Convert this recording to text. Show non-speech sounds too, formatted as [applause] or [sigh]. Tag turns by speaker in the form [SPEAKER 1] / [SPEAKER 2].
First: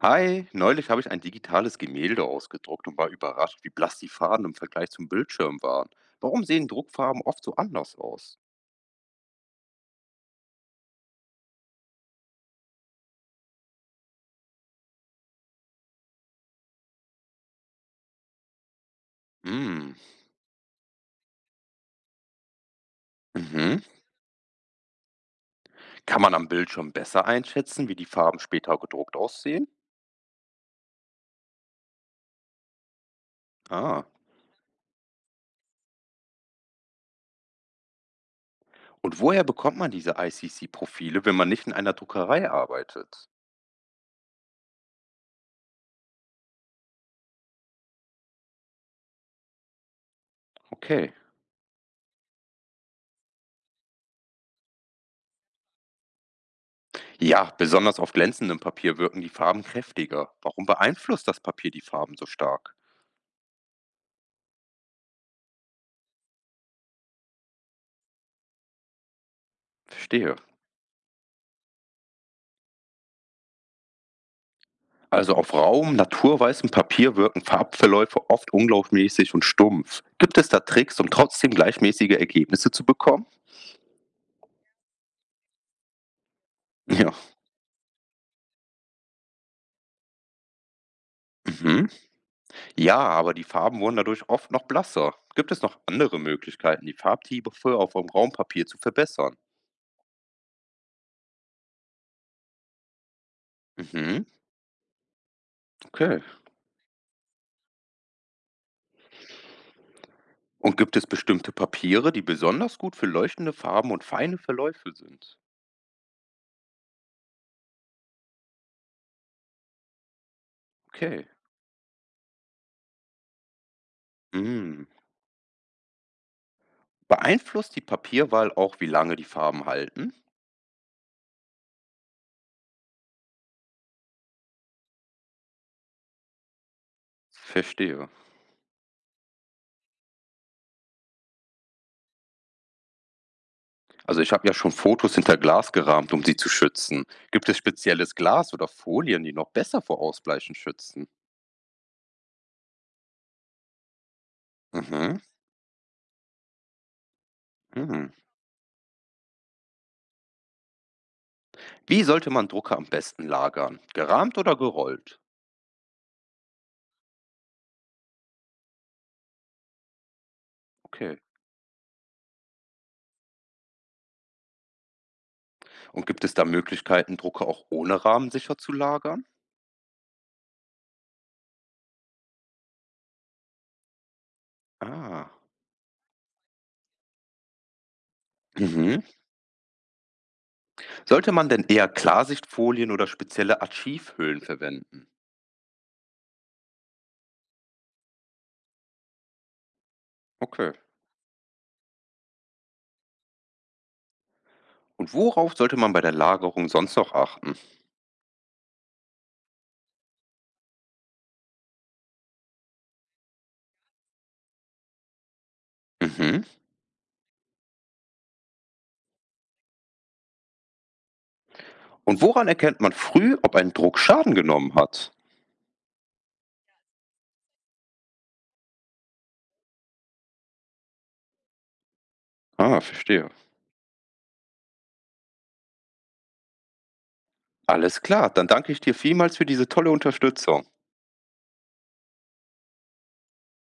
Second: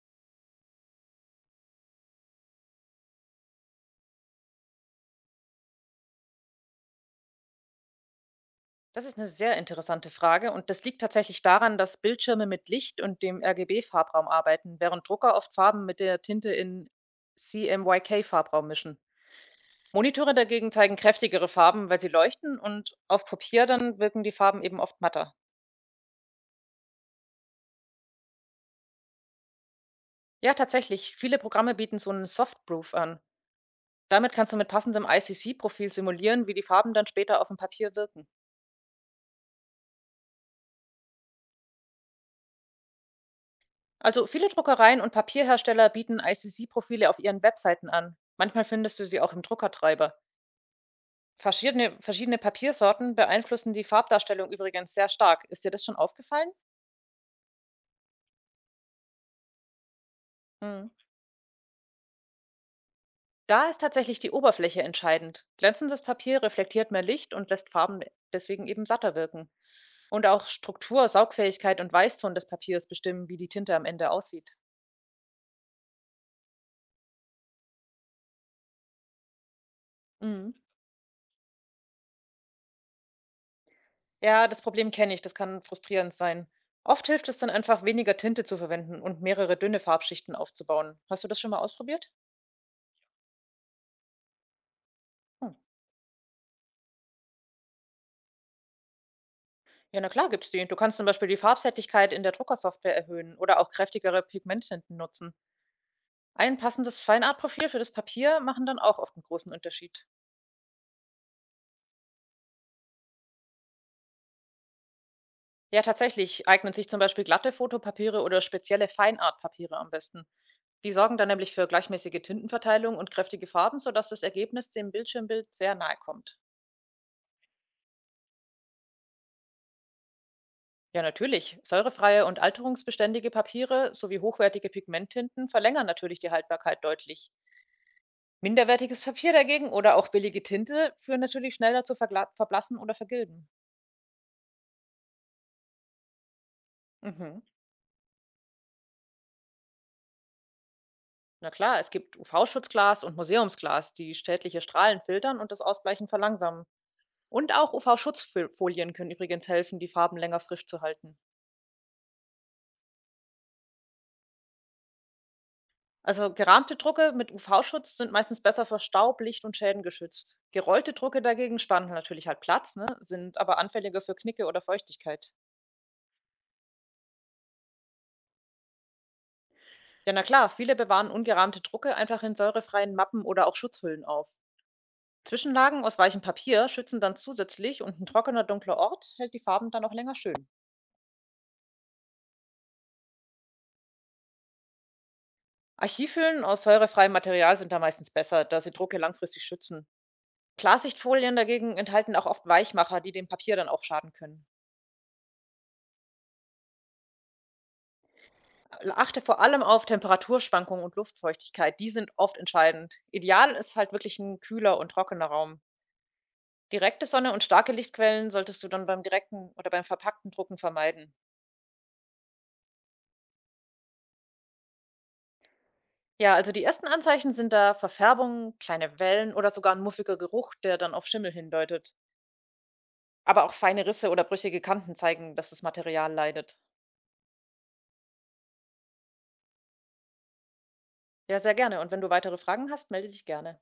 [SPEAKER 1] Hi, neulich habe ich ein digitales Gemälde ausgedruckt und war überrascht, wie blass die Farben im Vergleich zum Bildschirm waren. Warum sehen Druckfarben oft so anders aus?
[SPEAKER 2] Das ist eine sehr interessante Frage und das liegt tatsächlich daran, dass Bildschirme mit Licht und dem RGB-Farbraum arbeiten, während Drucker oft Farben mit der Tinte in CMYK-Farbraum mischen.
[SPEAKER 1] Hm,
[SPEAKER 2] Monitore dagegen zeigen kräftigere Farben, weil sie leuchten und auf Papier
[SPEAKER 1] mhm.
[SPEAKER 2] dann wirken die Farben eben oft matter.
[SPEAKER 1] Kann man am Bildschirm besser einschätzen, wie die Farben später gedruckt aussehen?
[SPEAKER 2] Ja, tatsächlich, viele Programme bieten so 'nen Softproof an.
[SPEAKER 1] Ah,
[SPEAKER 2] Damit kannst du mit passendem ICC-Profil simulieren, wie die Farben dann später auf dem Papier wirken.
[SPEAKER 1] und woher bekommt man diese ICC-Profile, wenn man nicht in einer Druckerei arbeitet?
[SPEAKER 2] Also, viele Druckereien und Papierhersteller bieten ICC-Profile auf ihren Webseiten an. Manchmal findest du sie auch im Druckertreiber.
[SPEAKER 1] Okay.
[SPEAKER 2] Verschiedene Papiersorten beeinflussen die Farbdarstellung übrigens sehr stark. Ist dir das schon aufgefallen?
[SPEAKER 1] Ja, besonders auf glänzendem Papier wirken die Farben kräftiger. Warum
[SPEAKER 2] Mhm.
[SPEAKER 1] beeinflusst das Papier die Farben so stark?
[SPEAKER 2] Da ist tatsächlich die Oberfläche entscheidend. Glänzendes Papier reflektiert mehr Licht und lässt Farben deswegen eben satter wirken. Und
[SPEAKER 1] Verstehe.
[SPEAKER 2] auch Struktur, Saugfähigkeit und Weißton des Papiers bestimmen, wie die Tinte am Ende aussieht.
[SPEAKER 1] Also auf Raum, naturweißem Papier wirken Farbverläufe oft ungleichmäßig und stumpf. Gibt es
[SPEAKER 2] Mhm.
[SPEAKER 1] da Tricks, um trotzdem gleichmäßige Ergebnisse zu bekommen? [laughs]
[SPEAKER 2] Ja, das Problem kenne ich, das kann frustrierend sein. Oft
[SPEAKER 1] Ja.
[SPEAKER 2] hilft es dann einfach, weniger Tinte zu verwenden und mehrere dünne Farbschichten aufzubauen. Hast du das schon mal
[SPEAKER 1] Mhm.
[SPEAKER 2] ausprobiert?
[SPEAKER 1] Ja, aber die Farben wurden dadurch oft noch blasser.
[SPEAKER 2] Hm.
[SPEAKER 1] Gibt es noch andere Möglichkeiten, die Farbtiefe auf dem Raumpapier zu verbessern?
[SPEAKER 2] Ja, na klar gibt's die. Du kannst zum Beispiel die Farbsättigkeit in der Druckersoftware erhöhen oder auch kräftigere
[SPEAKER 1] Mhm.
[SPEAKER 2] Pigmenttinten nutzen.
[SPEAKER 1] Okay.
[SPEAKER 2] Ein passendes Feinartprofil für das Papier machen dann auch oft einen großen Unterschied.
[SPEAKER 1] Und gibt es bestimmte Papiere, die besonders gut für leuchtende Farben und feine Verläufe sind?
[SPEAKER 2] Ja, tatsächlich eignen sich zum Beispiel glatte Fotopapiere oder spezielle Feinartpapiere am besten. Die sorgen
[SPEAKER 1] Okay.
[SPEAKER 2] dann nämlich für gleichmäßige Tintenverteilung und kräftige Farben, sodass das Ergebnis
[SPEAKER 1] Mhm.
[SPEAKER 2] dem Bildschirmbild sehr nahe kommt.
[SPEAKER 1] Beeinflusst die Papierwahl auch, wie lange die Farben halten?
[SPEAKER 2] Ja, natürlich. Säurefreie und alterungsbeständige Papiere sowie hochwertige Pigmenttinten verlängern natürlich die Haltbarkeit deutlich.
[SPEAKER 1] Verstehe.
[SPEAKER 2] Minderwertiges Papier dagegen oder auch billige Tinte führen natürlich schneller zu Vergla Verblassen oder Vergilben.
[SPEAKER 1] Also ich habe ja schon Fotos hinter Glas gerahmt, um sie zu schützen.
[SPEAKER 2] Mhm.
[SPEAKER 1] Gibt es spezielles Glas oder Folien, die noch besser vor Ausbleichen schützen?
[SPEAKER 2] Na klar, es gibt UV-Schutzglas und Museumsglas, die schädliche Strahlen
[SPEAKER 1] Mhm.
[SPEAKER 2] filtern und das Ausbleichen verlangsamen. Und auch
[SPEAKER 1] Mhm.
[SPEAKER 2] UV-Schutzfolien können übrigens helfen, die Farben länger frisch zu halten.
[SPEAKER 1] Wie sollte man Drucker am besten lagern? Gerahmt oder gerollt?
[SPEAKER 2] Also gerahmte Drucke mit UV-Schutz sind meistens besser vor Staub, Licht und Schäden geschützt. Gerollte
[SPEAKER 1] Okay.
[SPEAKER 2] Drucke dagegen spannen natürlich halt Platz, ne? Sind aber anfälliger für Knicke oder Feuchtigkeit.
[SPEAKER 1] Und gibt es da Möglichkeiten, Drucker auch ohne Rahmen sicher zu lagern?
[SPEAKER 2] Ja, na klar, viele bewahren ungerahmte Drucke einfach in säurefreien Mappen oder auch Schutzhüllen auf.
[SPEAKER 1] Ah.
[SPEAKER 2] Zwischenlagen aus weichem Papier schützen dann zusätzlich und ein trockener, dunkler
[SPEAKER 1] Mhm.
[SPEAKER 2] Ort hält die Farben dann auch länger schön.
[SPEAKER 1] Sollte man denn eher Klarsichtfolien oder spezielle Archivhüllen verwenden?
[SPEAKER 2] Archivhüllen aus säurefreiem Material sind da meistens besser, da sie Drucke langfristig schützen.
[SPEAKER 1] Okay.
[SPEAKER 2] Klarsichtfolien dagegen enthalten auch oft Weichmacher, die dem Papier dann auch schaden können.
[SPEAKER 1] Und worauf sollte man bei der Lagerung sonst noch achten?
[SPEAKER 2] Achte vor allem auf Temperaturschwankungen und Luftfeuchtigkeit, die sind oft entscheidend. Ideal ist halt wirklich ein kühler und trockener Raum.
[SPEAKER 1] Mhm.
[SPEAKER 2] Direkte Sonne und starke Lichtquellen solltest du dann beim direkten oder beim verpackten Drucken vermeiden.
[SPEAKER 1] Und woran erkennt man früh, ob ein Druck Schaden genommen hat?
[SPEAKER 2] Ja, also die ersten Anzeichen sind da Verfärbungen, kleine Wellen oder sogar ein muffiger Geruch, der dann auf Schimmel hindeutet.
[SPEAKER 1] Ah, verstehe.
[SPEAKER 2] Aber auch feine Risse oder brüchige Kanten zeigen, dass das Material leidet.
[SPEAKER 1] Alles klar, dann danke ich dir vielmals für diese tolle Unterstützung.
[SPEAKER 2] Ja, sehr gerne. Und wenn du weitere Fragen hast, melde dich gerne.